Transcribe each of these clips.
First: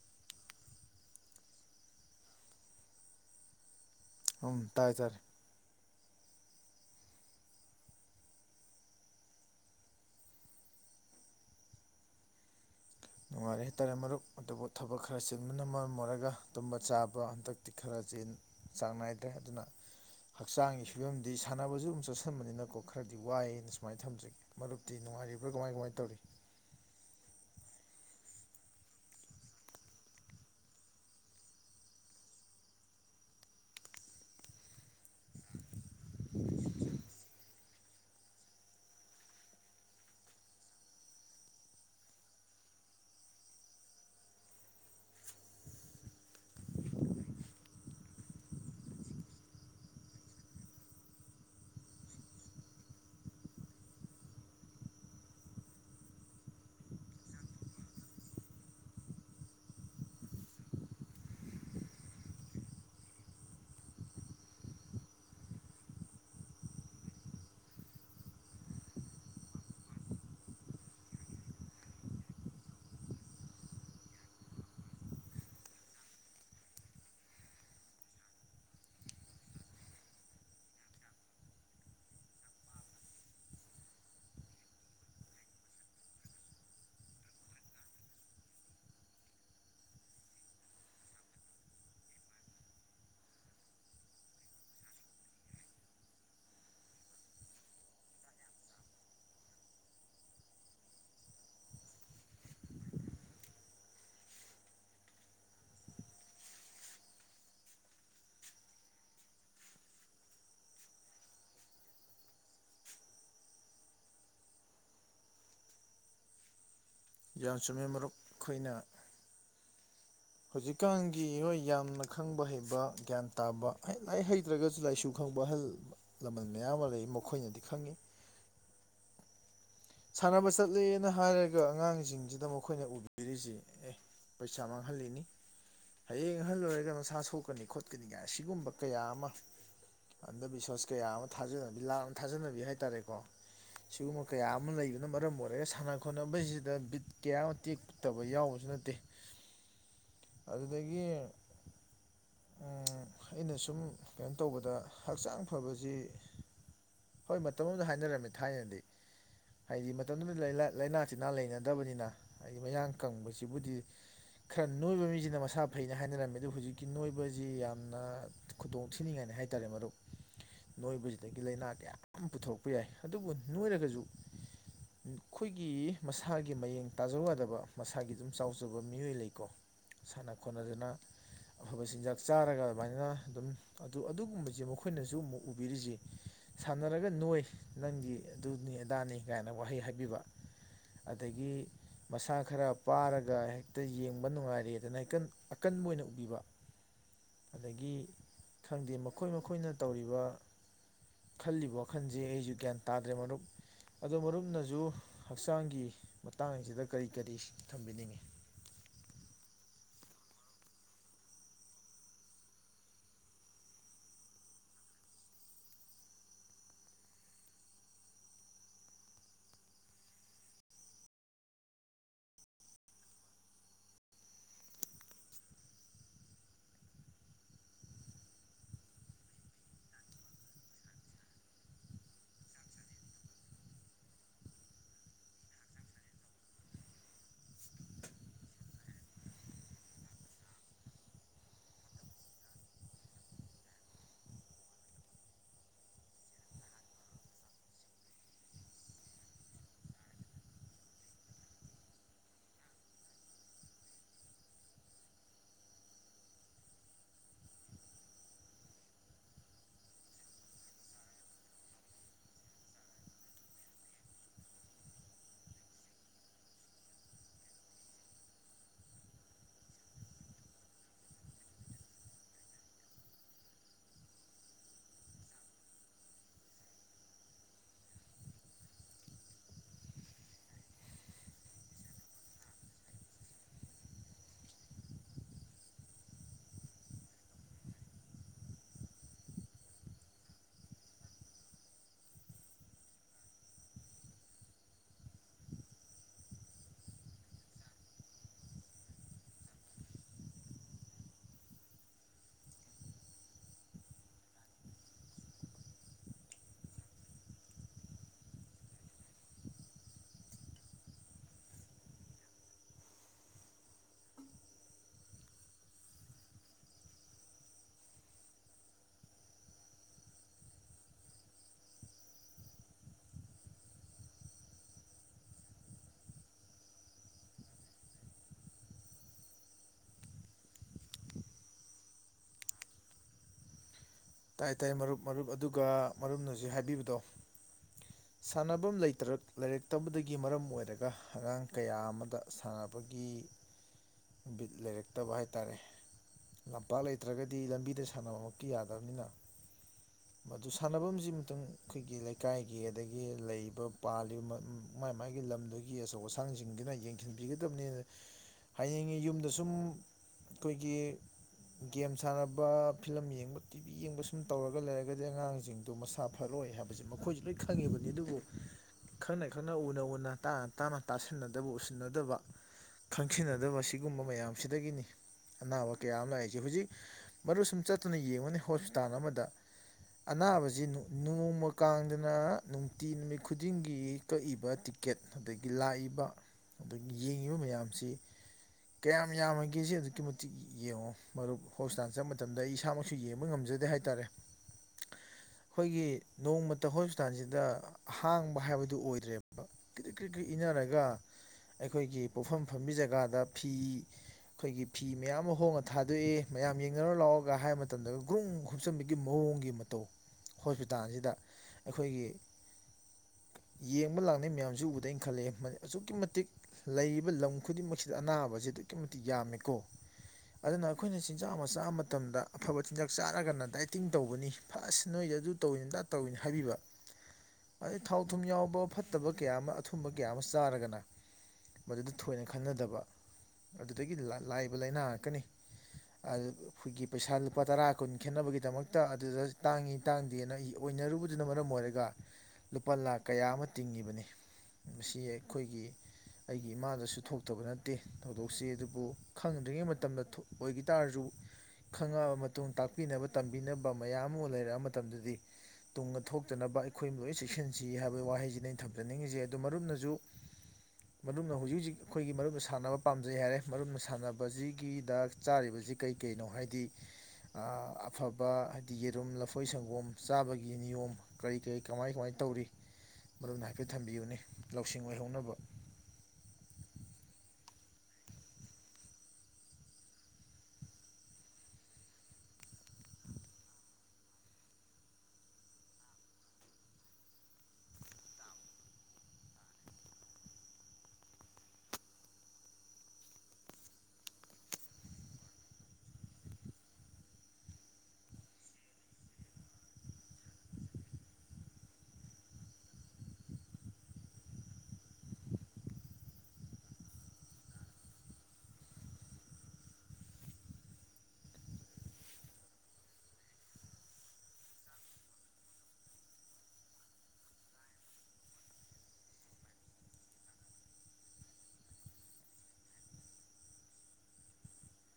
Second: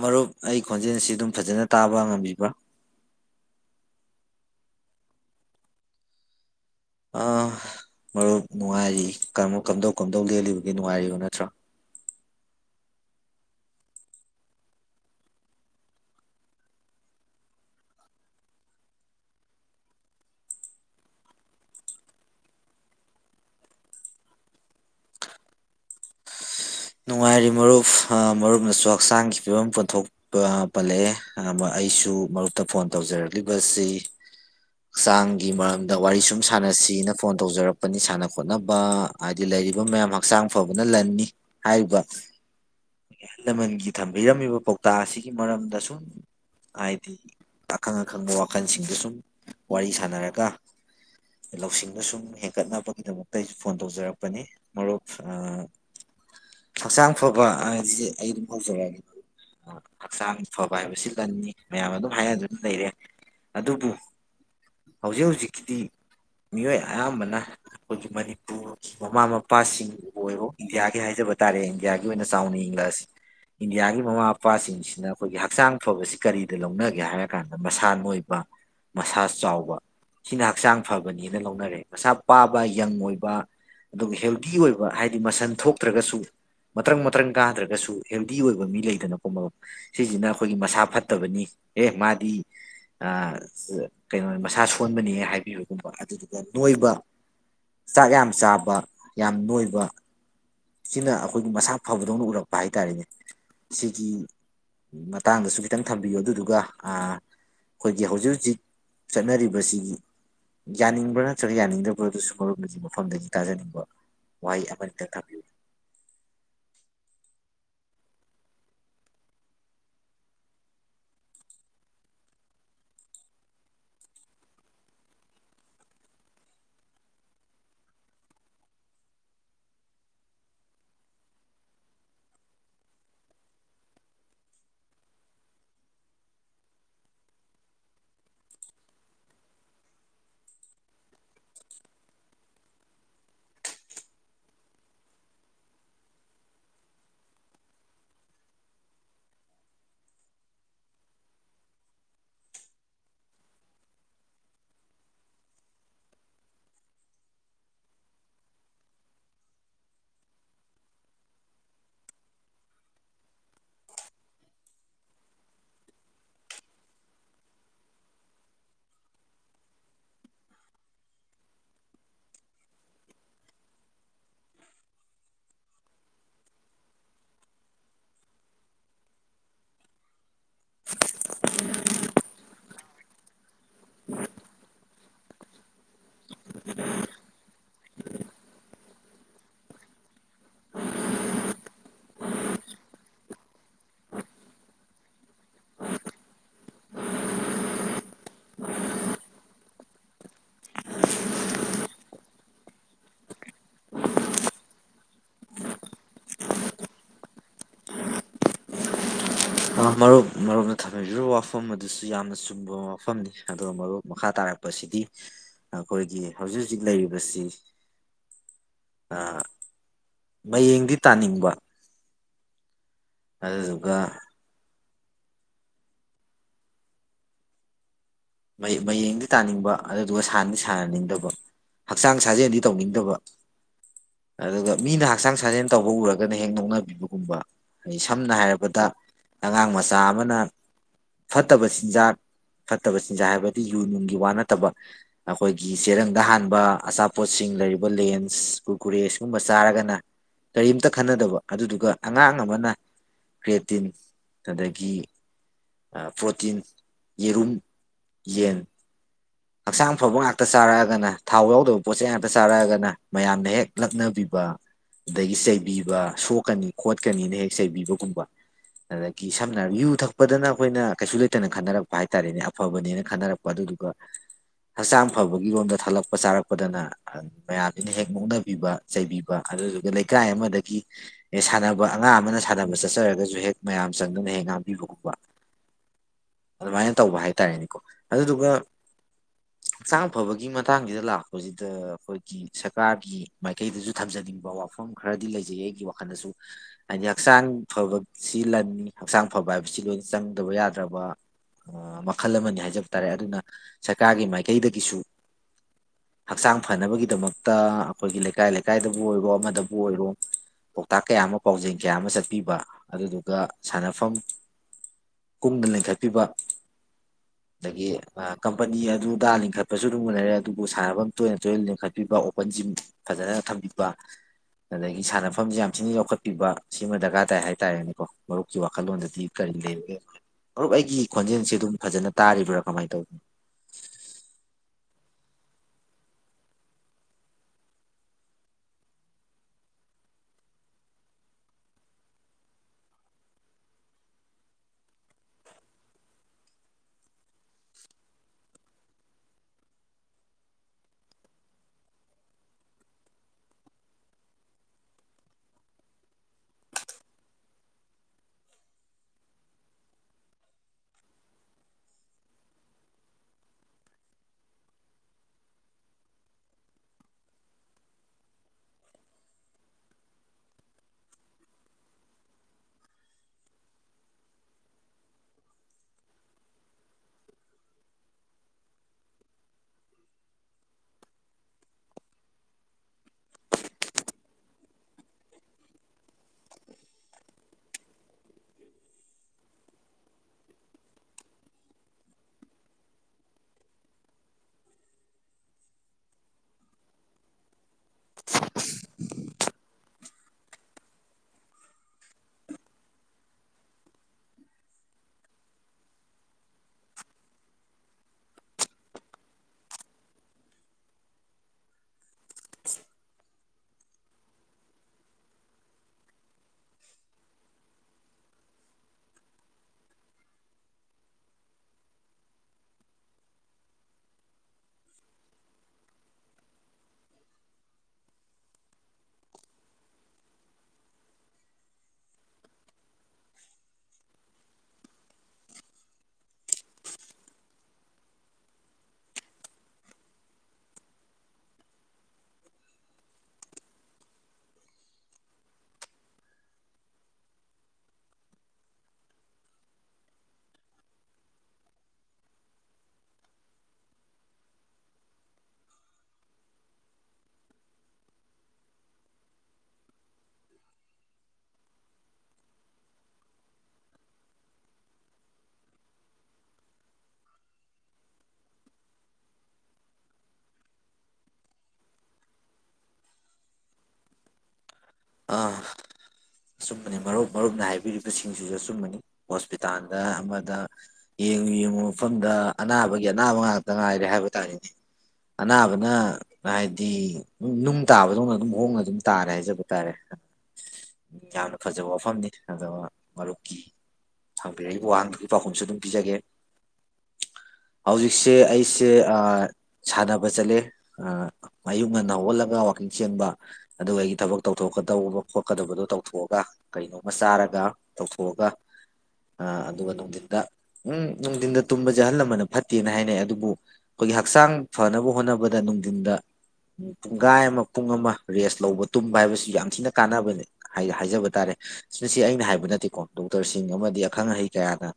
ꯃꯔꯨꯞ ꯑꯩ ꯈꯣꯟꯖꯦꯜꯁꯤ ꯑꯗꯨꯝ ꯐꯖꯅ ꯇꯥꯕ ꯉꯝꯕꯤꯕ꯭ꯔꯥ ꯎꯝ ꯇꯥꯏꯦ ꯇꯥꯔꯦ ꯑꯥ ꯃꯔꯨꯞ ꯅꯨꯡꯉꯥꯏꯔꯤ ꯀꯝꯗꯧ ꯀꯝꯗꯧ ꯂꯦꯜꯂꯤꯕꯒꯤ ꯅꯨꯡꯉꯥꯏꯔꯤꯕ ꯅꯠꯇ꯭ꯔꯣ ꯅꯨꯡꯉꯥꯏꯔꯦ ꯍꯥꯏꯇꯥꯔꯦ ꯃꯔꯨꯞ ꯑꯗꯨꯕꯨ ꯊꯕꯛ ꯈꯔ ꯆꯤꯟꯕꯅ ꯃꯔꯝ ꯑꯣꯏꯔꯒ ꯇꯨꯝꯕ ꯆꯥꯕ ꯍꯟꯗꯛꯇꯤ ꯈꯔ ꯆꯦꯟ ꯆꯥꯡ ꯅꯥꯏꯗ꯭ꯔꯦ ꯑꯗꯨꯅ ꯍꯛꯆꯥꯡꯒꯤ ꯐꯤꯕꯝꯗꯤ ꯁꯥꯟꯅꯕꯁꯨ ꯑꯗꯨꯝ ꯆꯠꯁꯟꯕꯅꯤꯅꯀꯣ ꯈꯔꯗꯤ ꯋꯥꯏꯑꯅ ꯁꯨꯃꯥꯏꯅ ꯊꯝꯖꯒꯦ ꯃꯔꯨꯞꯇꯤ ꯅꯨꯡꯉꯥꯏꯔꯤꯕ꯭ꯔꯥ ꯀꯃꯥꯏ ꯀꯃꯥꯏꯅ ꯇꯧꯔꯤ ꯅꯨꯡꯉꯥꯏꯔꯤ ꯃꯔꯨꯞ ꯃꯔꯨꯞꯅꯁꯨ ꯍꯛꯆꯥꯡꯒꯤ ꯐꯤꯕꯝ ꯄꯨꯊꯣꯛ ꯄꯜꯂꯛꯑꯦ ꯑꯩꯁꯨ ꯃꯔꯨꯞꯇ ꯐꯣꯟ ꯇꯧꯖꯔꯛꯂꯤꯕꯁꯤ ꯍꯛꯆꯥꯡꯒꯤ ꯃꯔꯝꯗ ꯋꯥꯔꯤ ꯁꯨꯝ ꯁꯥꯟꯅꯁꯤꯅ ꯐꯣꯟ ꯇꯧꯖꯔꯛꯄ ꯄꯅꯤ ꯁꯥꯟꯅ ꯈꯣꯠꯅꯕ ꯍꯥꯏꯗꯤ ꯂꯩꯔꯤꯕ ꯃꯌꯥꯝ ꯍꯛꯆꯥꯡ ꯐꯕꯅ ꯂꯟꯅꯤ ꯍꯥꯏꯔꯤꯕ ꯑꯍꯜ ꯂꯃꯟꯒꯤ ꯊꯝꯕꯤꯔꯝꯃꯤꯕ ꯄꯧꯇꯥꯛ ꯑꯁꯤꯒꯤ ꯃꯔꯝꯗ ꯁꯨꯝ ꯍꯥꯏꯗꯤ ꯑꯈꯪ ꯑꯈꯪꯕ ꯋꯥꯈꯜꯁꯤꯡꯗ ꯁꯨꯝ ꯋꯥꯔꯤ ꯁꯥꯟꯅꯔꯒ ꯂꯧꯁꯤꯡꯗ ꯁꯨꯝ ꯍꯦꯟꯒꯠꯅꯕꯒꯤꯗꯃꯛꯇ ꯑꯩꯁꯨ ꯐꯣꯟ ꯇꯧꯖꯔꯛꯄꯅꯤ ꯃꯔꯨꯞ ꯍꯛꯆꯥꯡ ꯐꯕ ꯍꯥꯏꯗꯤꯁꯦ ꯑꯩ ꯑꯗꯨꯝ ꯍꯧꯖꯔꯛꯑꯅꯤ ꯍꯛꯆꯥꯡ ꯐꯕ ꯍꯥꯏꯕꯁꯤ ꯂꯟꯅꯤ ꯃꯌꯥꯝ ꯑꯗꯨꯝ ꯍꯥꯏꯅꯗꯨꯅ ꯂꯩꯔꯦ ꯑꯗꯨꯕꯨ ꯍꯧꯖꯤꯛ ꯍꯧꯖꯤꯛꯀꯤꯗꯤ ꯃꯤꯑꯣꯏ ꯑꯌꯥꯝꯕꯅ ꯑꯩꯈꯣꯏꯒꯤ ꯃꯅꯤꯄꯨꯔꯒꯤ ꯃꯃꯥ ꯃꯄꯥꯁꯤꯡꯕꯨ ꯑꯣꯏꯔꯣ ꯏꯟꯗꯤꯌꯥꯒꯤ ꯑꯩ ꯍꯥꯏꯖꯕ ꯇꯥꯔꯦ ꯏꯟꯗꯤꯌꯥꯒꯤ ꯑꯣꯏꯅ ꯆꯥꯎꯅ ꯏꯛꯑꯁꯤ ꯏꯟꯗꯤꯌꯥꯒꯤ ꯃꯃꯥ ꯃꯄꯥꯁꯤꯡꯁꯤꯅ ꯑꯩꯈꯣꯏꯒꯤ ꯍꯛꯆꯥꯡ ꯐꯕꯁꯤ ꯀꯔꯤꯗ ꯂꯧꯅꯒꯦ ꯍꯥꯏꯔ ꯀꯥꯟꯗ ꯃꯁꯥ ꯅꯣꯏꯕ ꯃꯁꯥ ꯆꯥꯎꯕ ꯁꯤꯅ ꯍꯛꯆꯥꯡ ꯐꯕꯅꯦꯅ ꯂꯧꯅꯔꯦ ꯃꯁꯥ ꯄꯥꯕ ꯌꯪ ꯑꯣꯏꯕ ꯑꯗꯨꯒ ꯍꯦꯜꯗꯤ ꯑꯣꯏꯕ ꯍꯥꯏꯗꯤ ꯃꯁꯟ ꯊꯣꯛ ꯐꯠꯇ꯭ꯔꯒꯁꯨ ꯃꯇ꯭ꯔꯪ ꯃ꯭ꯔꯪ ꯀꯥꯗ꯭ꯔꯒꯁꯨ ꯍꯦꯜꯗꯤ ꯑꯣꯏꯕ ꯃꯤ ꯂꯩꯗꯅꯀꯣ ꯃ ꯁꯤꯁꯤꯅ ꯑꯩꯈꯣꯏꯒꯤ ꯃꯁꯥ ꯐꯠꯇꯕꯅꯤ ꯑꯦ ꯃꯥꯗꯤ ꯀꯩꯅꯣꯅꯤ ꯃꯁꯥ ꯁꯣꯟꯕꯅꯦ ꯍꯥꯏꯕꯤꯕꯒꯨꯝꯕ ꯑꯗꯨꯗꯨꯒ ꯅꯣꯏꯕ ꯆꯥꯛ ꯌꯥꯝ ꯆꯥꯕ ꯌꯥꯝ ꯅꯣꯏꯕ ꯁꯤꯅ ꯑꯩꯈꯣꯏꯒꯤ ꯃꯁꯥ ꯐꯕꯗꯧꯅ ꯎꯔꯛꯄ ꯍꯥꯏ ꯇꯥꯔꯦꯅꯦ ꯁꯤꯒꯤ ꯃꯇꯥꯡꯗꯁꯨ ꯈꯤꯇꯪ ꯊꯝꯕꯤꯌꯨ ꯑꯗꯨꯗꯨꯒ ꯑꯩꯈꯣꯏꯒꯤ ꯍꯧꯖꯤꯛ ꯍꯧꯖꯤꯛ ꯆꯠꯅꯔꯤꯕꯁꯤꯒꯤ ꯌꯥꯅꯤꯡꯕ꯭ꯔꯥ ꯅꯠꯇ꯭ꯔꯒ ꯌꯥꯅꯤꯡꯗꯕ꯭ꯔ ꯑꯗꯨꯁꯨ ꯃꯔꯣꯏꯒꯤ ꯃꯐꯝꯗꯒꯤ ꯇꯥꯖꯅꯤꯡꯕ ꯋꯥꯍꯩ ꯑꯃ ꯈꯤꯇꯪ ꯊꯝꯕꯤꯌꯨ ꯌꯥꯝ ꯆꯨꯝꯃꯦ ꯃꯔꯨꯞ ꯑꯩꯈꯣꯏꯅ ꯍꯧꯖꯤꯛꯀꯥꯟꯒꯤ ꯍꯣꯏ ꯌꯥꯝꯅ ꯈꯪꯕ ꯍꯩꯕ ꯒ꯭ꯌꯥꯟ ꯇꯥꯕ ꯍ ꯂꯥꯏꯔꯤꯛ ꯍꯩꯇ꯭ꯔꯒꯁꯨ ꯂꯥꯏꯁꯨ ꯈꯪꯕ ꯑꯍꯜ ꯂꯃꯟ ꯃꯌꯥꯝ ꯑꯃ ꯂꯩ ꯃꯈꯣꯏꯅꯗꯤ ꯈꯪꯉꯤ ꯁꯥꯟꯅꯕ ꯆꯠꯂꯦꯅ ꯍꯥꯏꯔꯒ ꯑꯉꯥꯡꯁꯤꯡꯁꯤꯗ ꯃꯈꯣꯏꯅ ꯎꯕꯤꯔꯤꯁꯤ ꯑꯦ ꯄꯩꯁꯥ ꯃꯥꯡꯍꯜꯂꯤꯅꯤ ꯍꯌꯦꯡꯍꯜꯂꯣꯏꯔꯒ ꯃꯁꯥ ꯁꯣꯛꯀꯅꯤ ꯈꯣꯠꯀꯅꯤ ꯀ ꯁꯤꯒꯨꯝꯕ ꯀꯌꯥ ꯑꯃ ꯑꯟꯗꯕꯤꯁ꯭ꯋꯥꯁ ꯀꯌꯥ ꯑꯃ ꯊꯥꯖꯅꯕꯤ ꯂꯥꯞꯅ ꯊꯥꯖꯅꯕꯤ ꯍꯥꯏ ꯇꯔꯦꯀꯣ ꯁꯤꯒꯨꯝꯕ ꯀꯌꯥ ꯑꯃ ꯑꯃ ꯂꯩꯕꯅ ꯃꯔꯝ ꯑꯣꯏꯔꯒ ꯁꯥꯟꯅ ꯈꯣꯠꯅꯕꯩꯁꯤꯗ ꯕꯤꯠ ꯀꯌꯥ ꯑꯃ ꯇꯦꯛꯇꯕ ꯌꯥꯎꯕꯁꯨ ꯅꯠꯇꯦ ꯑꯗꯨꯗꯒꯤ ꯑꯩꯅ ꯁꯨꯝ ꯀꯩꯅꯣ ꯇꯧꯕꯗ ꯍꯛꯆꯥꯡ ꯐꯕꯁꯤ ꯍꯣꯏ ꯃꯇꯝ ꯑꯃꯗ ꯍꯥꯏꯅꯔꯝꯃꯦ ꯊꯥꯏꯅꯗꯤ ꯍꯥꯏꯗꯤ ꯃꯇꯝꯗꯨꯗ ꯂꯥꯏꯅꯥ ꯇꯤꯟꯅꯥ ꯂꯩꯅꯗꯕꯅꯤꯅ ꯍꯥꯏꯗꯤ ꯃꯌꯥꯡ ꯀꯪꯕꯁꯤꯕꯨꯗꯤ ꯈꯔ ꯅꯣꯏꯕ ꯃꯤꯁꯤꯅ ꯃꯁꯥ ꯐꯩꯩꯅ ꯍꯥꯏꯅꯔꯝꯃꯤ ꯑꯗꯨ ꯍꯧꯖꯤꯛꯀꯤ ꯅꯣꯏꯕꯁꯤ ꯌꯥꯝꯅ ꯈꯨꯗꯣꯡ ꯊꯤꯅꯤꯡꯉꯥꯏꯅꯤ ꯍꯥꯏ ꯇꯔꯦ ꯃꯔꯨꯞ ꯅꯣꯏꯕꯁꯤꯗꯒꯤ ꯂꯥꯏꯅꯥ ꯀꯌꯥꯝ ꯄꯨꯊꯣꯔꯛꯄ ꯌꯥꯏ ꯑꯗꯨꯕꯨ ꯅꯣꯏꯔꯒꯁꯨ ꯑꯩꯈꯣꯏꯒꯤ ꯃꯁꯥꯒꯤ ꯃꯌꯦꯡ ꯇꯥꯖꯧ ꯌꯥꯗꯕ ꯃꯁꯥꯒꯤ ꯑꯗꯨꯝ ꯆꯥꯎꯖꯕ ꯃꯤꯑꯣꯏ ꯂꯩꯀꯣꯅ ꯍꯣꯠꯅꯗꯅ ꯑꯐꯕ ꯆꯤꯟꯖꯥꯛ ꯆꯥꯔꯒ ꯑꯗꯨꯃꯥꯏꯅ ꯑꯗꯨꯝ ꯑꯗꯨ ꯑꯗꯨꯒꯨꯝꯕꯁꯦ ꯃꯈꯣꯏꯅꯁꯨ ꯑꯃꯨꯛ ꯎꯕꯤꯔꯤꯁꯤ ꯁꯥꯟꯅꯔꯒ ꯅꯣꯏ ꯅꯪꯗꯤ ꯑꯗꯨꯅꯤ ꯑꯗꯥꯅꯤ ꯒꯥꯏꯅ ꯋꯥꯍꯩ ꯍꯥꯏꯕꯤꯕ ꯑꯗꯒꯤ ꯃꯁꯥ ꯈꯔ ꯄꯥꯔꯒ ꯍꯦꯛꯇ ꯌꯦꯡꯕ ꯅꯨꯡꯉꯥꯏꯔꯦꯗꯅ ꯑꯀꯟꯕ ꯑꯣꯏꯅ ꯎꯕꯤꯕ ꯑꯗꯒꯤ ꯈꯪꯗꯦ ꯃꯈꯣꯏ ꯃꯈꯣꯏꯅ ꯇꯧꯔꯤꯕ ꯈꯜꯂꯤꯕ ꯋꯥꯈꯟꯁꯦ ꯑꯩꯁꯨ ꯒ꯭ꯌꯥꯟ ꯇꯥꯗ꯭ꯔꯦ ꯃꯔꯨꯞ ꯑꯗꯣ ꯃꯔꯨꯞꯅꯁꯨ ꯍꯛꯆꯥꯡꯒꯤ ꯃꯇꯥꯡꯁꯤꯗ ꯀꯔꯤ ꯀꯔꯤ ꯊꯝꯕꯤꯅꯤꯡꯉꯤ ꯃꯔꯨꯞ ꯃꯔꯨꯞꯅ ꯊꯝꯕꯤꯖꯔꯤꯕ ꯋꯥꯐꯝ ꯑꯗꯨꯁꯨ ꯌꯥꯝꯅ ꯆꯨꯝꯕ ꯋꯥꯐꯝꯅꯤ ꯑꯗꯨꯒ ꯃꯔꯨꯞ ꯃꯈꯥ ꯇꯥꯔꯛꯄꯁꯤꯗꯤ ꯑꯩꯈꯣꯏꯒꯤ ꯍꯧꯖꯤꯛ ꯍꯧꯖꯤꯛ ꯂꯩꯔꯤꯕꯁꯤ ꯃꯌꯦꯡꯗꯤ ꯇꯥꯅꯤꯡꯕ ꯑꯗꯨꯒ ꯃꯌꯦꯡꯗꯤ ꯇꯥꯅꯤꯡꯕ ꯑꯗꯨꯗꯨꯒ ꯁꯥꯟꯅꯗꯤ ꯁꯥꯟꯅꯅꯤꯡꯗꯕ ꯍꯛꯆꯥꯡ ꯁꯥꯖꯦꯜꯗꯤ ꯇꯧꯅꯤꯡꯗꯕ ꯑꯗꯨꯒ ꯃꯤꯅ ꯍꯛꯆꯥꯡ ꯁꯥꯖꯦꯜ ꯇꯧꯕ ꯎꯔꯒꯅ ꯍꯦꯛ ꯅꯣꯛꯅꯕꯤꯕꯒꯨꯝꯕ ꯍꯥꯏ ꯁꯝꯅ ꯍꯥꯏꯔꯕꯗ ꯑꯉꯥꯡ ꯃꯆꯥ ꯑꯃꯅ ꯐꯠꯇꯕ ꯆꯤꯟꯖꯥꯛ ꯐꯠꯇꯕ ꯆꯤꯟꯖꯥ ꯍꯥꯏꯕꯗꯤ ꯌꯨ ꯅꯨꯡꯒꯤ ꯋꯥ ꯅꯠꯇꯕ ꯑꯩꯈꯣꯏꯒꯤ ꯆꯦꯔꯪꯗ ꯍꯥꯟꯕ ꯑꯆꯥꯄꯣꯠꯁꯤꯡ ꯂꯩꯔꯤꯕ ꯂꯦꯟꯁ ꯀꯨꯀꯨꯔꯦꯁꯀꯨꯝꯕ ꯆꯥꯔꯒꯅ ꯀꯔꯤꯝꯇ ꯈꯟꯅꯗꯕ ꯑꯗꯨꯗꯨꯒ ꯑꯉꯥꯡ ꯑꯃꯅ ꯀ꯭ꯔꯦꯇꯤꯟ ꯑꯗꯒꯤ ꯄ꯭ꯔꯣꯇꯤꯟ ꯌꯦꯔꯨꯝ ꯌꯦꯟ ꯍꯛꯆꯥꯡ ꯐꯕ ꯉꯥꯛꯇ ꯆꯥꯔꯛꯑꯒꯅ ꯊꯥꯎ ꯌꯥꯎꯗꯕ ꯄꯣꯠ ꯆꯩ ꯉꯥꯛꯇ ꯆꯥꯔꯛꯑꯒꯅ ꯃꯌꯥꯝꯅ ꯍꯦꯛ ꯂꯛꯅꯕꯤꯕ ꯑꯗꯒꯤ ꯆꯩꯕꯤꯕ ꯁꯣꯛꯀꯅꯤ ꯈꯣꯠꯀꯅꯤꯅ ꯍꯦꯛ ꯆꯩꯕꯤꯕꯒꯨꯝꯕ ꯑꯗꯒꯤ ꯁꯝꯅ ꯍꯥꯏꯔꯕ ꯌꯨ ꯊꯛꯄꯗꯅ ꯑꯩꯈꯣꯏꯅ ꯀꯩꯁꯨ ꯂꯩꯇꯅ ꯈꯟꯅꯔꯛꯄ ꯍꯥꯏ ꯇꯥꯔꯦꯅꯦ ꯑꯐꯕꯅꯦꯅ ꯈꯟꯅꯔꯛꯄ ꯑꯗꯨꯗꯨꯒ ꯍꯛꯆꯥꯡ ꯐꯕꯒꯤ ꯂꯣꯝꯗ ꯊꯜꯂꯛꯄ ꯆꯥꯔꯛꯄꯗꯅ ꯃꯌꯥꯝꯁꯤꯅ ꯍꯦꯛ ꯃꯨꯛꯅꯕꯤꯕ ꯆꯩꯕꯤꯕ ꯑꯗꯨꯗꯨꯒ ꯂꯩꯀꯥꯏ ꯑꯃꯗꯒꯤ ꯁꯥꯟꯅꯕ ꯑꯉꯥꯡ ꯑꯃꯅ ꯁꯥꯟꯅꯕ ꯆꯠꯆꯔꯒꯁꯨ ꯍꯦꯛ ꯃꯌꯥꯝ ꯆꯪꯗꯨꯅ ꯍꯦꯛ ꯉꯥꯡꯕꯤꯕ ꯈꯣꯠꯄ ꯑꯗꯨꯃꯥꯏꯅ ꯇꯧꯕ ꯍꯥꯏꯇꯥꯥꯔꯦꯅꯦꯀꯣ ꯑꯗꯨꯗꯨꯒ ꯍꯛꯆꯥꯡ ꯐꯕꯒꯤ ꯃꯇꯥꯡꯁꯤꯗ ꯂꯥꯛꯄꯁꯤꯗ ꯑꯩꯈꯣꯏꯒꯤ ꯁꯔꯀꯥꯔꯒꯤ ꯃꯥꯏꯀꯩꯗꯁꯨ ꯊꯝꯖꯅꯤꯡꯕ ꯋꯥꯐꯝ ꯈꯔꯗꯤ ꯂꯩꯖꯩꯌꯦ ꯑꯩꯒꯤ ꯋꯥꯈꯜꯗꯁꯨ ꯍꯥꯏꯗꯤ ꯍꯛꯆꯥꯡ ꯐ ꯁꯤ ꯂꯟꯅꯤ ꯍꯛꯆꯥꯡ ꯐꯕ ꯍꯥꯏꯕꯁꯤ ꯂꯣꯏꯅ ꯆꯪꯗꯕ ꯌꯥꯗ꯭ꯔꯕ ꯃꯈꯜ ꯑꯃꯅꯤ ꯍꯥꯏꯖꯕ ꯇꯥꯔꯦ ꯑꯗꯨꯅ ꯁꯔꯀꯥꯔꯒꯤ ꯃꯥꯏꯀꯩꯗꯒꯤꯁꯨ ꯍꯛꯆꯥꯡ ꯐꯅꯕꯒꯤꯗꯃꯛꯇ ꯑꯩꯈꯣꯏꯒꯤ ꯂꯩꯀꯥꯏ ꯂꯩꯀꯥꯏꯗꯕꯨ ꯑꯣꯏꯔꯣ ꯑꯃꯗꯕꯨ ꯑꯣꯏꯔꯣ ꯄꯥꯎꯇꯥꯛ ꯀꯌꯥ ꯑꯃ ꯄꯥꯎꯖꯦꯜ ꯀꯌꯥ ꯑꯃ ꯆꯠꯄꯤꯕ ꯑꯗꯨꯗꯨꯒ ꯁꯥꯟꯅꯐꯝ ꯀꯨꯡꯗ ꯂꯤꯡꯈꯠꯄꯤꯕ ꯑꯗꯒꯤ ꯀꯝꯄꯅꯤ ꯑꯗꯨꯗ ꯂꯤꯡꯈꯠꯄꯁꯨ ꯑꯗꯨꯝ ꯎꯅꯔꯦ ꯑꯗꯨꯕꯨ ꯁꯥꯟꯅꯐꯝ ꯇꯣꯏꯅ ꯇꯣꯏꯅ ꯂꯤꯡꯈꯠꯄꯤꯕ ꯑꯣꯄꯟ ꯖꯤꯝ ꯐꯖꯅ ꯊꯝꯕꯤꯕ ꯑꯗꯒꯤ ꯁꯥꯟꯅꯐꯝꯁꯦ ꯌꯥꯝ ꯊꯤꯅ ꯌꯥꯎꯈꯠꯄꯤꯕ ꯁꯤꯃ ꯗꯔꯀꯥꯔ ꯇꯥꯏ ꯍꯥꯏꯇꯥꯔꯦꯅꯦꯀꯣ ꯃꯔꯨꯞꯀꯤ ꯋꯥꯈꯜꯂꯣꯟꯗꯗꯤ ꯀꯔꯤ ꯂꯩꯔꯤꯒꯦ ꯃꯔꯨꯞ ꯑꯩꯒꯤ ꯈꯣꯟꯖꯦꯜꯁꯦ ꯑꯗꯨꯝ ꯐꯖꯅ ꯇꯥꯔꯤꯕ꯭ꯔꯥ ꯀꯃꯥꯏꯅ ꯇꯧ ꯇꯥꯏ ꯇꯥꯏ ꯃꯔꯨꯞ ꯃꯔꯨꯞ ꯑꯗꯨꯒ ꯃꯔꯨꯞꯅ ꯍꯧꯖꯤꯛ ꯍꯥꯏꯕꯤꯕꯗꯣ ꯁꯥꯟꯅꯐꯝ ꯂꯩꯇ ꯂꯩꯔꯛꯇꯕꯗꯒꯤ ꯃꯔꯝ ꯑꯣꯏꯔꯒ ꯑꯉꯥꯡ ꯀꯌꯥ ꯑꯃꯗ ꯁꯥꯟꯅꯕꯒꯤ ꯅꯨ ꯃꯤꯠ ꯂꯩꯔꯛꯇꯕ ꯍꯥꯏꯇꯥꯔꯦ ꯂꯝꯄꯥꯛ ꯂꯩꯇ꯭ꯔꯒꯗꯤ ꯂꯝꯕꯤꯗ ꯁꯥꯟꯅꯕꯃꯛꯇꯤ ꯌꯥꯗꯕꯅꯤꯅ ꯃꯗꯨ ꯁꯥꯟꯐꯝꯁꯤꯃꯇꯪ ꯑꯩꯈꯣꯏꯒꯤ ꯂꯩꯀꯥꯏꯒꯤ ꯑꯗꯒꯤ ꯂꯩꯔꯤꯕꯕ ꯄꯥꯜꯂꯤꯕ ꯃꯥꯏ ꯃꯥꯥꯏꯒꯤ ꯂꯝꯗꯨꯒꯤ ꯑꯆꯧ ꯑꯁꯥꯡꯁꯤꯡꯗꯨꯅ ꯌꯦꯡꯁꯤꯟꯕꯤꯒꯗꯕꯅꯤꯅ ꯍꯥꯏꯅꯤꯡꯉꯤ ꯌꯨꯝꯗ ꯁꯨꯝ ꯑꯩꯈꯣꯏꯒꯤ ꯒꯦꯝ ꯁꯥꯟꯅꯕ ꯐꯤꯂꯝ ꯌꯦꯡꯕ ꯇꯤꯚꯤ ꯌꯦꯡꯕ ꯁꯨꯝ ꯇꯧꯔꯒ ꯂꯩꯔꯒꯗꯤ ꯑꯉꯥꯡꯁꯤꯡꯗꯨꯣ ꯃꯁꯥ ꯐꯔꯣꯏ ꯍꯥꯏꯕꯕꯁꯤꯦ ꯃꯈꯣꯏꯁꯨ ꯂꯣꯏ ꯈꯪꯉꯤꯕꯅꯤ ꯑꯗꯨꯕꯨ ꯈꯪꯅ ꯈꯪꯅ ꯎꯅ ꯎꯅ ꯇꯥꯅ ꯇꯥꯅ ꯇꯁꯤꯟꯅꯗꯕ ꯎꯁꯤꯟꯅꯗꯕ ꯈꯪꯁꯤꯟꯅꯗꯕ ꯁꯤꯒꯨꯝꯕ ꯃꯌꯥꯝꯁꯤꯗꯒꯤꯅꯤ ꯑꯅꯥꯕ ꯀꯌꯥ ꯑꯃ ꯂꯥꯛꯏꯁꯦ ꯍꯧꯖꯤꯛ ꯃꯔꯨ ꯁꯨꯝ ꯆꯠꯇꯨꯅ ꯌꯦꯡꯉꯅꯤ ꯍꯣꯁꯄꯤꯇꯥꯜ ꯑꯃꯗ ꯑꯅꯥꯕꯁꯤ ꯅꯣꯡꯃ ꯀꯥꯡꯗꯅ ꯅꯨꯡꯇꯤ ꯅꯨꯃꯤꯠ ꯈꯨꯗꯤꯡꯒꯤ ꯀꯛꯏꯕ ꯇꯤꯛꯀꯦꯠ ꯑꯗꯒꯤ ꯂꯥꯛꯏꯕ ꯑꯗꯒꯤ ꯌꯦꯡꯉꯤꯕ ꯃꯌꯥꯝꯁꯤ ꯀꯌꯥꯝ ꯌꯥꯝꯃꯒꯦꯁꯤ ꯑꯗꯨꯛꯀꯤ ꯃꯇꯤꯛ ꯌꯦꯡꯉꯣ ꯃꯔꯨꯞ ꯍꯣꯁꯄꯤꯇꯥꯜ ꯆꯠꯄ ꯃꯇꯝꯗ ꯑꯩ ꯏꯁꯥꯃꯛꯁꯨ ꯌꯦꯡꯉ ꯇ ꯉꯝꯖꯗꯦ ꯍꯥꯏꯇꯥꯔꯦ ꯑꯩꯈꯣꯏꯒꯤ ꯅꯣꯡꯃꯇ ꯍꯣꯁꯄꯤꯇꯥꯜꯁꯤꯗ ꯑꯍꯥꯡꯕ ꯍꯥꯏꯕꯗꯨ ꯑꯣꯏꯗ꯭ꯔꯦꯕ ꯀ꯭ꯔꯤꯛ ꯀ꯭ꯔꯤꯛ ꯀ꯭ꯔꯤꯛ ꯏꯅꯔꯒ ꯑꯩꯈꯣꯏꯒꯤ ꯄꯣꯛꯐꯝ ꯐꯝꯕꯤ ꯖꯒꯥꯗ ꯐꯤ ꯑꯩꯈꯣꯏꯒꯤ ꯐꯤ ꯃꯌꯥꯝ ꯑꯃ ꯍꯣꯡꯅ ꯊꯥꯗꯣꯛꯑꯦ ꯃꯌꯥꯝ ꯌꯦꯡꯅꯔ ꯂꯥꯎꯔꯒ ꯍꯥꯏꯕ ꯃꯇꯝꯗ ꯒ꯭ꯔꯨꯝ ꯈꯨꯞꯆꯟꯕꯒꯤ ꯃꯑꯣꯡꯒꯤ ꯃꯇꯧ ꯍꯣꯁꯄꯤꯇꯥꯜꯁꯤꯗ ꯑꯩꯈꯣꯏꯒꯤ ꯌꯦꯡꯕ ꯂꯥꯛꯅꯩ ꯃꯌꯥꯝꯁꯤ ꯎꯕꯗ ꯑꯩꯅ ꯈꯜꯂꯦ ꯑꯁꯨꯛꯀꯤ ꯃꯇꯤꯛ ꯂꯩꯔꯤꯕ ꯂꯝ ꯈꯨꯗꯤꯡꯃꯛꯁꯤꯗ ꯑꯅꯥꯕꯁꯤꯦ ꯑꯗꯨꯛꯀꯤ ꯃꯇꯤꯛ ꯌꯥꯝꯃꯦꯀꯣ ꯑꯗꯨꯅ ꯑꯩꯈꯣꯏꯅ ꯆꯤꯟꯖꯥꯛ ꯃꯆꯥ ꯃꯇꯝꯗ ꯑꯐꯕ ꯆꯤꯟꯖꯥꯛ ꯆꯥꯔꯒꯅ ꯗꯥꯏꯇꯤꯡ ꯇꯧꯕꯅꯤ ꯐꯁ ꯅꯣꯏꯗ ꯑꯗꯨ ꯇꯧꯋꯅꯤ ꯑꯝꯗꯥ ꯇꯧꯏꯤꯅꯤ ꯍꯥꯏꯕꯤꯕ ꯑꯗꯩ ꯊꯥꯎ ꯊꯨꯝ ꯌꯥꯎꯕ ꯐꯠꯇꯕ ꯀꯌꯥ ꯑꯃ ꯑꯊꯨꯝꯕ ꯀꯌꯥ ꯑꯃ ꯆꯥꯔꯒꯅ ꯃꯗꯨꯗ ꯊꯣꯏꯅ ꯈꯟꯅꯗꯕ ꯑꯗꯨꯗꯒꯤ ꯂꯥꯏꯕ ꯂꯥꯏꯅꯥ ꯉꯥꯛꯀꯅꯤ ꯑꯩꯈꯣꯏꯒꯤ ꯄꯩꯁꯥ ꯂꯨꯄꯥ ꯇꯔꯥ ꯀꯨꯟ ꯈꯦꯠꯅꯕꯒꯤꯗꯃꯛꯇ ꯑꯗꯨꯗ ꯇꯥꯡꯏꯤ ꯇꯥꯡꯗꯦꯅ ꯑꯩ ꯑꯣꯏꯅꯔꯨꯕꯗꯨꯅ ꯃꯔꯝ ꯑꯣꯏꯔꯒ ꯂꯨꯄꯥ ꯂꯥꯛ ꯀꯌꯥ ꯑꯃ ꯇꯤꯡꯉꯤꯕꯅꯤ ꯃꯁꯤ ꯑꯩꯈꯣꯏꯒꯤ ꯑꯩꯒꯤ ꯏꯃꯥꯗꯁꯨ ꯊꯣꯛꯇꯕ ꯅꯠꯇꯦ ꯊꯧꯗꯣꯛꯁꯤ ꯑꯗꯨꯕꯨ ꯈꯪꯗ꯭ꯔꯤꯉꯩ ꯃꯇꯝꯗ ꯑꯣꯏꯈꯤ ꯇꯥꯔꯁꯨ ꯈꯪꯉꯛꯑꯕ ꯇꯨꯡ ꯇꯥꯛꯄꯤꯅꯕ ꯇꯝꯕꯤꯅꯕ ꯃꯌꯥꯝ ꯑꯃ ꯂꯩꯔꯛꯑ ꯃꯇꯝꯗꯗꯤ ꯇꯨꯡꯗ ꯊꯣꯛꯇꯅꯕ ꯑꯩꯈꯣꯏ ꯂꯣꯏ ꯆꯦꯛꯁꯤꯟꯁꯤ ꯍꯥꯏꯕ ꯋꯥꯍꯩꯁꯤꯅ ꯑꯩꯅ ꯊꯝꯖꯅꯤꯡꯉꯤꯁꯦ ꯑꯗꯨꯗꯣ ꯃꯔꯨꯞꯅꯁꯨ ꯃꯔꯨꯞꯅ ꯍꯧꯖꯤꯛ ꯍꯧꯖꯤꯛ ꯑꯩꯈꯣꯏꯒꯤ ꯃꯔꯨꯞꯅ ꯁꯥꯟꯅꯕ ꯄꯥꯝꯖꯩ ꯍꯥꯏꯔꯦ ꯃꯔꯨꯞꯅ ꯁꯥꯟꯅꯕꯁꯤꯒꯤꯗ ꯆꯥꯔꯤꯕꯁꯤ ꯀꯩ ꯀꯩꯅꯣ ꯍꯥꯏꯗꯤ ꯑꯐꯕ ꯍꯥꯏꯗꯤ ꯌꯦꯔꯨꯝ ꯂꯐꯣꯏ ꯁꯪꯒꯣꯝ ꯆꯥꯕꯒꯤ ꯅꯤꯌꯣꯝ ꯀꯔꯤ ꯀꯔꯤ ꯀꯃꯥꯏ ꯀꯃꯥꯏ ꯇꯧꯔꯤ ꯃꯔꯣꯝꯅ ꯍꯥꯏꯐꯦꯠ ꯊꯝꯕꯤꯌꯨꯅꯤ ꯑꯥ ꯑꯆꯨꯝꯕꯅꯦ ꯃꯔꯨꯞ ꯃꯔꯨꯞꯅ ꯍꯥꯏꯕ ꯇꯕꯤꯔꯤꯕꯁꯤꯡꯁꯤꯁꯨ ꯑꯆꯨꯝꯕꯅꯤ ꯍꯣꯁꯄꯤꯇꯥꯜꯗ ꯑꯃꯗ ꯌꯦꯡꯉꯨ ꯌꯦꯡꯉꯨ ꯃꯐꯝꯗ ꯑꯅꯥꯕꯒꯤ ꯑꯅꯥꯕ ꯉꯥꯛꯇ ꯉꯥꯏꯔꯦ ꯍꯥꯏꯕ ꯇꯥꯔꯦꯅꯦ ꯑꯅꯥꯕꯅ ꯍꯥꯏꯗꯤ ꯅꯨꯡ ꯇꯥꯕꯗꯧꯅ ꯑꯗꯨꯝ ꯍꯣꯡꯅ ꯑꯗꯨꯝ ꯇꯥꯔꯦ ꯍꯥꯏꯖꯕꯅꯤ ꯍꯥꯏꯇꯥꯔꯦ ꯌꯥꯝꯅ ꯐꯖꯕ ꯋꯥꯐꯝꯅꯤ ꯑꯗꯨꯒ ꯃꯔꯨꯞꯀꯤ ꯍꯥꯡꯕꯤꯔꯛꯏꯕ ꯋꯥꯍꯪꯗꯨꯒꯤ ꯄꯥꯎꯈꯨꯝꯁꯨ ꯑꯗꯨꯝ ꯄꯤꯖꯒꯦ ꯍꯧꯖꯤꯛꯁꯦ ꯑꯩꯁꯦ ꯁꯥꯟꯅꯕ ꯆꯠꯂꯦ ꯃꯌꯨꯛ ꯉꯟꯅ ꯍꯧꯒꯜꯂꯒ ꯋꯥꯋꯥꯛꯀꯤꯡ ꯆꯦꯟꯕ ꯑꯗꯨꯒ ꯑꯩꯒꯤ ꯊꯕꯛ ꯇꯧꯊꯣꯛꯀꯗꯧꯕ ꯈꯣꯠꯀꯗꯕꯗꯣ ꯇꯧꯊꯣꯛꯑꯒ ꯀꯩꯅꯣꯝꯃ ꯆꯥꯔꯒ ꯇꯧꯊꯣꯛꯑꯒ ꯑꯗꯨꯒ ꯅꯨꯡꯊꯤꯟꯗ ꯎꯝ ꯅꯨꯡꯊꯤꯟꯗ ꯇꯨꯝꯕꯁꯦ ꯑꯍꯜ ꯂꯃꯟꯅ ꯐꯠꯇꯦꯅ ꯍꯥꯏꯅꯩ ꯑꯗꯨꯕꯨ ꯑꯩꯈꯣꯏꯒꯤ ꯍꯛꯆꯥꯡ ꯐꯅꯕ ꯍꯣꯠꯅꯕꯗ ꯅꯨꯡꯊꯤꯟꯗ ꯄꯨꯡꯈꯥꯏ ꯑꯃ ꯄꯨꯡ ꯑꯃ ꯔꯦꯁ ꯂꯧꯕ ꯍꯥꯏꯕꯁꯤ ꯌꯥꯝ ꯊꯤꯅ ꯀꯥꯟꯅꯕꯅꯦ ꯍꯥꯏ ꯍꯥꯏꯖꯕ ꯇꯥꯔꯦ ꯃꯁꯤ ꯑꯩꯅ ꯍꯥꯏꯕ ꯅꯠꯇꯦꯀꯣ ꯗꯣꯛꯇꯔꯁꯤꯡ ꯑꯃꯗꯤ ꯑꯈꯪ ꯑꯍꯩ ꯀꯌꯥꯅ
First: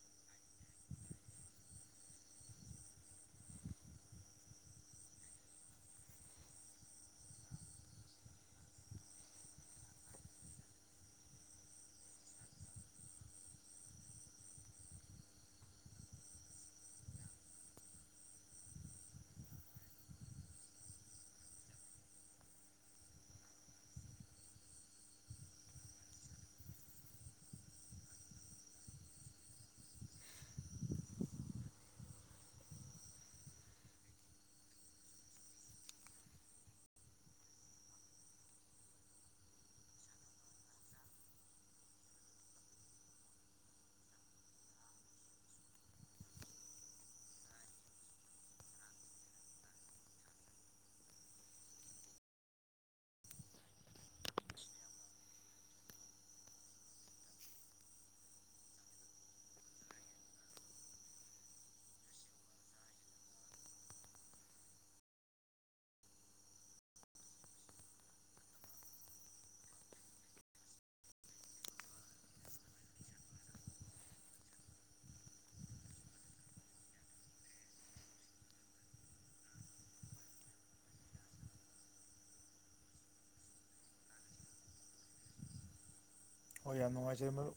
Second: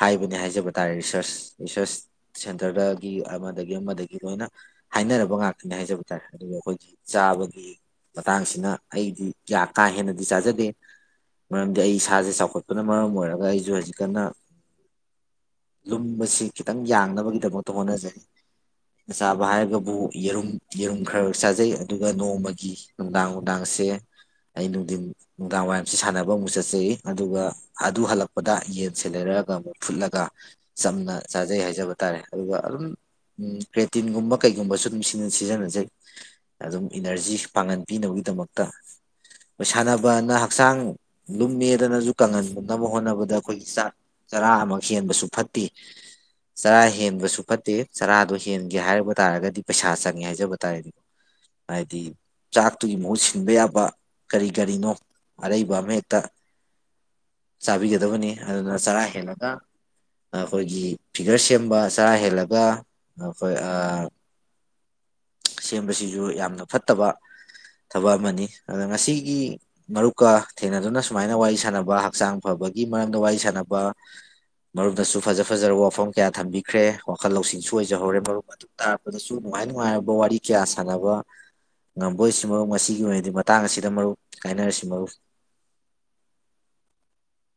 ꯍꯥꯏꯕꯅꯦ ꯍꯥꯏꯖꯕ ꯇꯥꯔꯦ ꯔꯤꯁꯔꯁ ꯔꯤꯁꯔꯁ ꯁꯦꯟꯇꯔꯗꯒꯤ ꯑꯃꯗꯒꯤ ꯑꯃꯗꯒꯤ ꯂꯣꯏꯅ ꯍꯥꯏꯅꯔꯕ ꯉꯥꯛꯇꯅꯤ ꯍꯥꯏꯖꯕ ꯇꯥꯔꯦ ꯑꯗꯨꯒ ꯑꯩꯈꯣꯏꯒꯤ ꯆꯥꯕꯒꯤ ꯃꯇꯥꯡꯁꯤꯅ ꯑꯩꯗꯤ ꯀꯌꯥ ꯀꯥ ꯍꯦꯟꯅꯗꯤ ꯆꯥꯖꯗꯦ ꯃꯔꯝꯗꯤ ꯑꯩ ꯏꯁꯥꯁꯦ ꯆꯥꯎꯈꯠꯄꯅ ꯃꯔꯝ ꯑꯣꯏꯔꯒ ꯑꯩꯁꯨ ꯍꯧꯖꯤꯛꯀꯟꯅ ꯂꯨꯝꯕꯁꯤ ꯈꯤꯇꯪ ꯌꯥꯡꯅꯕꯒꯤꯗꯃꯛꯇ ꯍꯣꯠꯅꯖꯩ ꯑ ꯆꯥꯕ ꯍꯥꯏꯔꯒꯕꯨ ꯌꯦꯔꯨꯝ ꯌꯦꯔꯨꯝ ꯈꯔ ꯆꯥꯖꯩ ꯑꯗꯨꯒ ꯅꯣꯡꯃꯒꯤ ꯅꯨꯡꯗꯥꯡ ꯅꯨꯡꯗꯥꯡꯁꯦ ꯑꯩ ꯅꯨꯡꯊꯤꯟ ꯅꯨꯡꯗꯥꯡ ꯋꯥꯏꯔꯝꯁꯦ ꯁꯥꯟꯅꯕ ꯑꯃꯨꯛ ꯆꯠꯆꯩ ꯑꯗꯨꯒ ꯑꯗꯨ ꯍꯜꯂꯛꯄꯗ ꯌꯦꯟꯁꯦ ꯂꯩꯔꯛꯑꯒ ꯑꯃꯨꯛ ꯐꯨꯠꯂꯒ ꯆꯝꯅ ꯆꯥꯖꯩ ꯍꯥꯏꯖꯕ ꯇꯥꯔꯦ ꯑꯗꯨꯒ ꯑꯗꯨꯝ ꯄ꯭ꯔꯦꯇꯤꯟꯒꯨꯝꯕ ꯀꯩꯒꯨꯝꯕꯁꯨ ꯑꯗꯨꯝ ꯁꯤꯖꯤꯟꯅꯖꯩ ꯑꯗꯨꯝ ꯏꯅꯔꯖꯤ ꯄꯥꯡꯒꯟ ꯄꯅꯕꯒꯤꯗꯃꯛꯇ ꯑꯩꯣꯏ ꯁꯥꯟꯅꯕꯅ ꯍꯛꯆꯥꯡ ꯂꯨꯝꯃꯦꯗꯅꯁꯨ ꯀꯪꯍꯟꯅꯕ ꯍꯣꯠꯅꯕꯗ ꯑꯩꯈꯣꯏꯒꯤ ꯆꯥꯛ ꯆꯔꯥ ꯑꯃꯛ ꯍꯦꯟꯕꯁꯨ ꯐꯠꯇꯦ ꯆꯔꯥ ꯍꯦꯟꯕꯁꯨ ꯐꯠꯇꯦ ꯆꯔꯥꯗꯣ ꯍꯦꯟꯒꯦ ꯍꯥꯏꯕ ꯇꯥꯔꯒꯗꯤ ꯄꯩꯁꯥ ꯆꯪꯉꯦ ꯍꯥꯏꯖꯕ ꯇꯥꯔꯗꯤꯀꯣ ꯍꯥꯏꯗꯤ ꯆꯥꯛꯇꯨꯒꯤ ꯃꯍꯨꯠ ꯁꯤꯟꯕ ꯌꯥꯕ ꯀꯔꯤ ꯀꯔꯤꯅꯣ ꯑꯔꯩꯕ ꯑꯃꯍꯦꯛꯇ ꯆꯥꯕꯤꯒꯗꯕꯅꯤ ꯑꯗꯨꯅ ꯆꯔꯥ ꯍꯦꯜꯂꯒ ꯑꯩꯈꯣꯏꯒꯤ ꯐꯤꯒꯔ ꯁꯦꯝꯕ ꯆꯔꯥ ꯍꯦꯜꯂꯒ ꯑꯩꯈꯣꯏ ꯁꯦꯝꯕꯁꯤꯁꯨ ꯌꯥꯝꯅ ꯐꯠꯇꯕ ꯊꯕꯛ ꯑꯃꯅꯤ ꯑꯗ ꯉꯁꯤꯒꯤ ꯃꯔꯨꯞꯀ ꯊꯦꯡꯅꯗꯨꯅ ꯁꯨꯃꯥꯏꯅ ꯋꯥꯔꯤ ꯁꯅꯕ ꯍꯛꯆꯥꯡ ꯐꯕꯒꯤ ꯃꯔꯝꯗ ꯋꯥꯔꯤ ꯁꯅꯕ ꯃꯔꯨꯝꯗꯁꯨ ꯐꯖ ꯐꯖꯔꯕ ꯋꯥꯐꯝ ꯀꯌꯥ ꯊꯝꯕꯤꯈ꯭ꯔꯦ ꯋꯥꯈꯜ ꯂꯧꯁꯤꯡꯁꯨ ꯑꯣꯏꯖꯍꯧꯔꯦ ꯃꯔꯨꯞ ꯑꯗꯨ ꯇꯥꯔꯛꯄꯗꯁꯨ ꯅꯨꯡꯉꯥꯏ ꯅꯨꯡꯉꯥꯏꯔꯕ ꯋꯥꯔꯤ ꯀꯌꯥ ꯁꯥꯟꯅꯕ ꯉꯝꯕ ꯑꯣꯏꯁꯤ ꯃꯔꯨꯞ ꯉꯁꯤꯒꯤ ꯑꯣꯏꯅꯗꯤ ꯃꯇꯥꯡ ꯑꯁꯤꯗ ꯃꯔꯨꯞ ꯀꯥꯏꯅꯔꯁꯤ ꯃꯔꯨ ꯍꯣꯏ ꯌꯥꯝ ꯅꯨꯡꯉꯥꯏꯖꯔ ꯃꯔ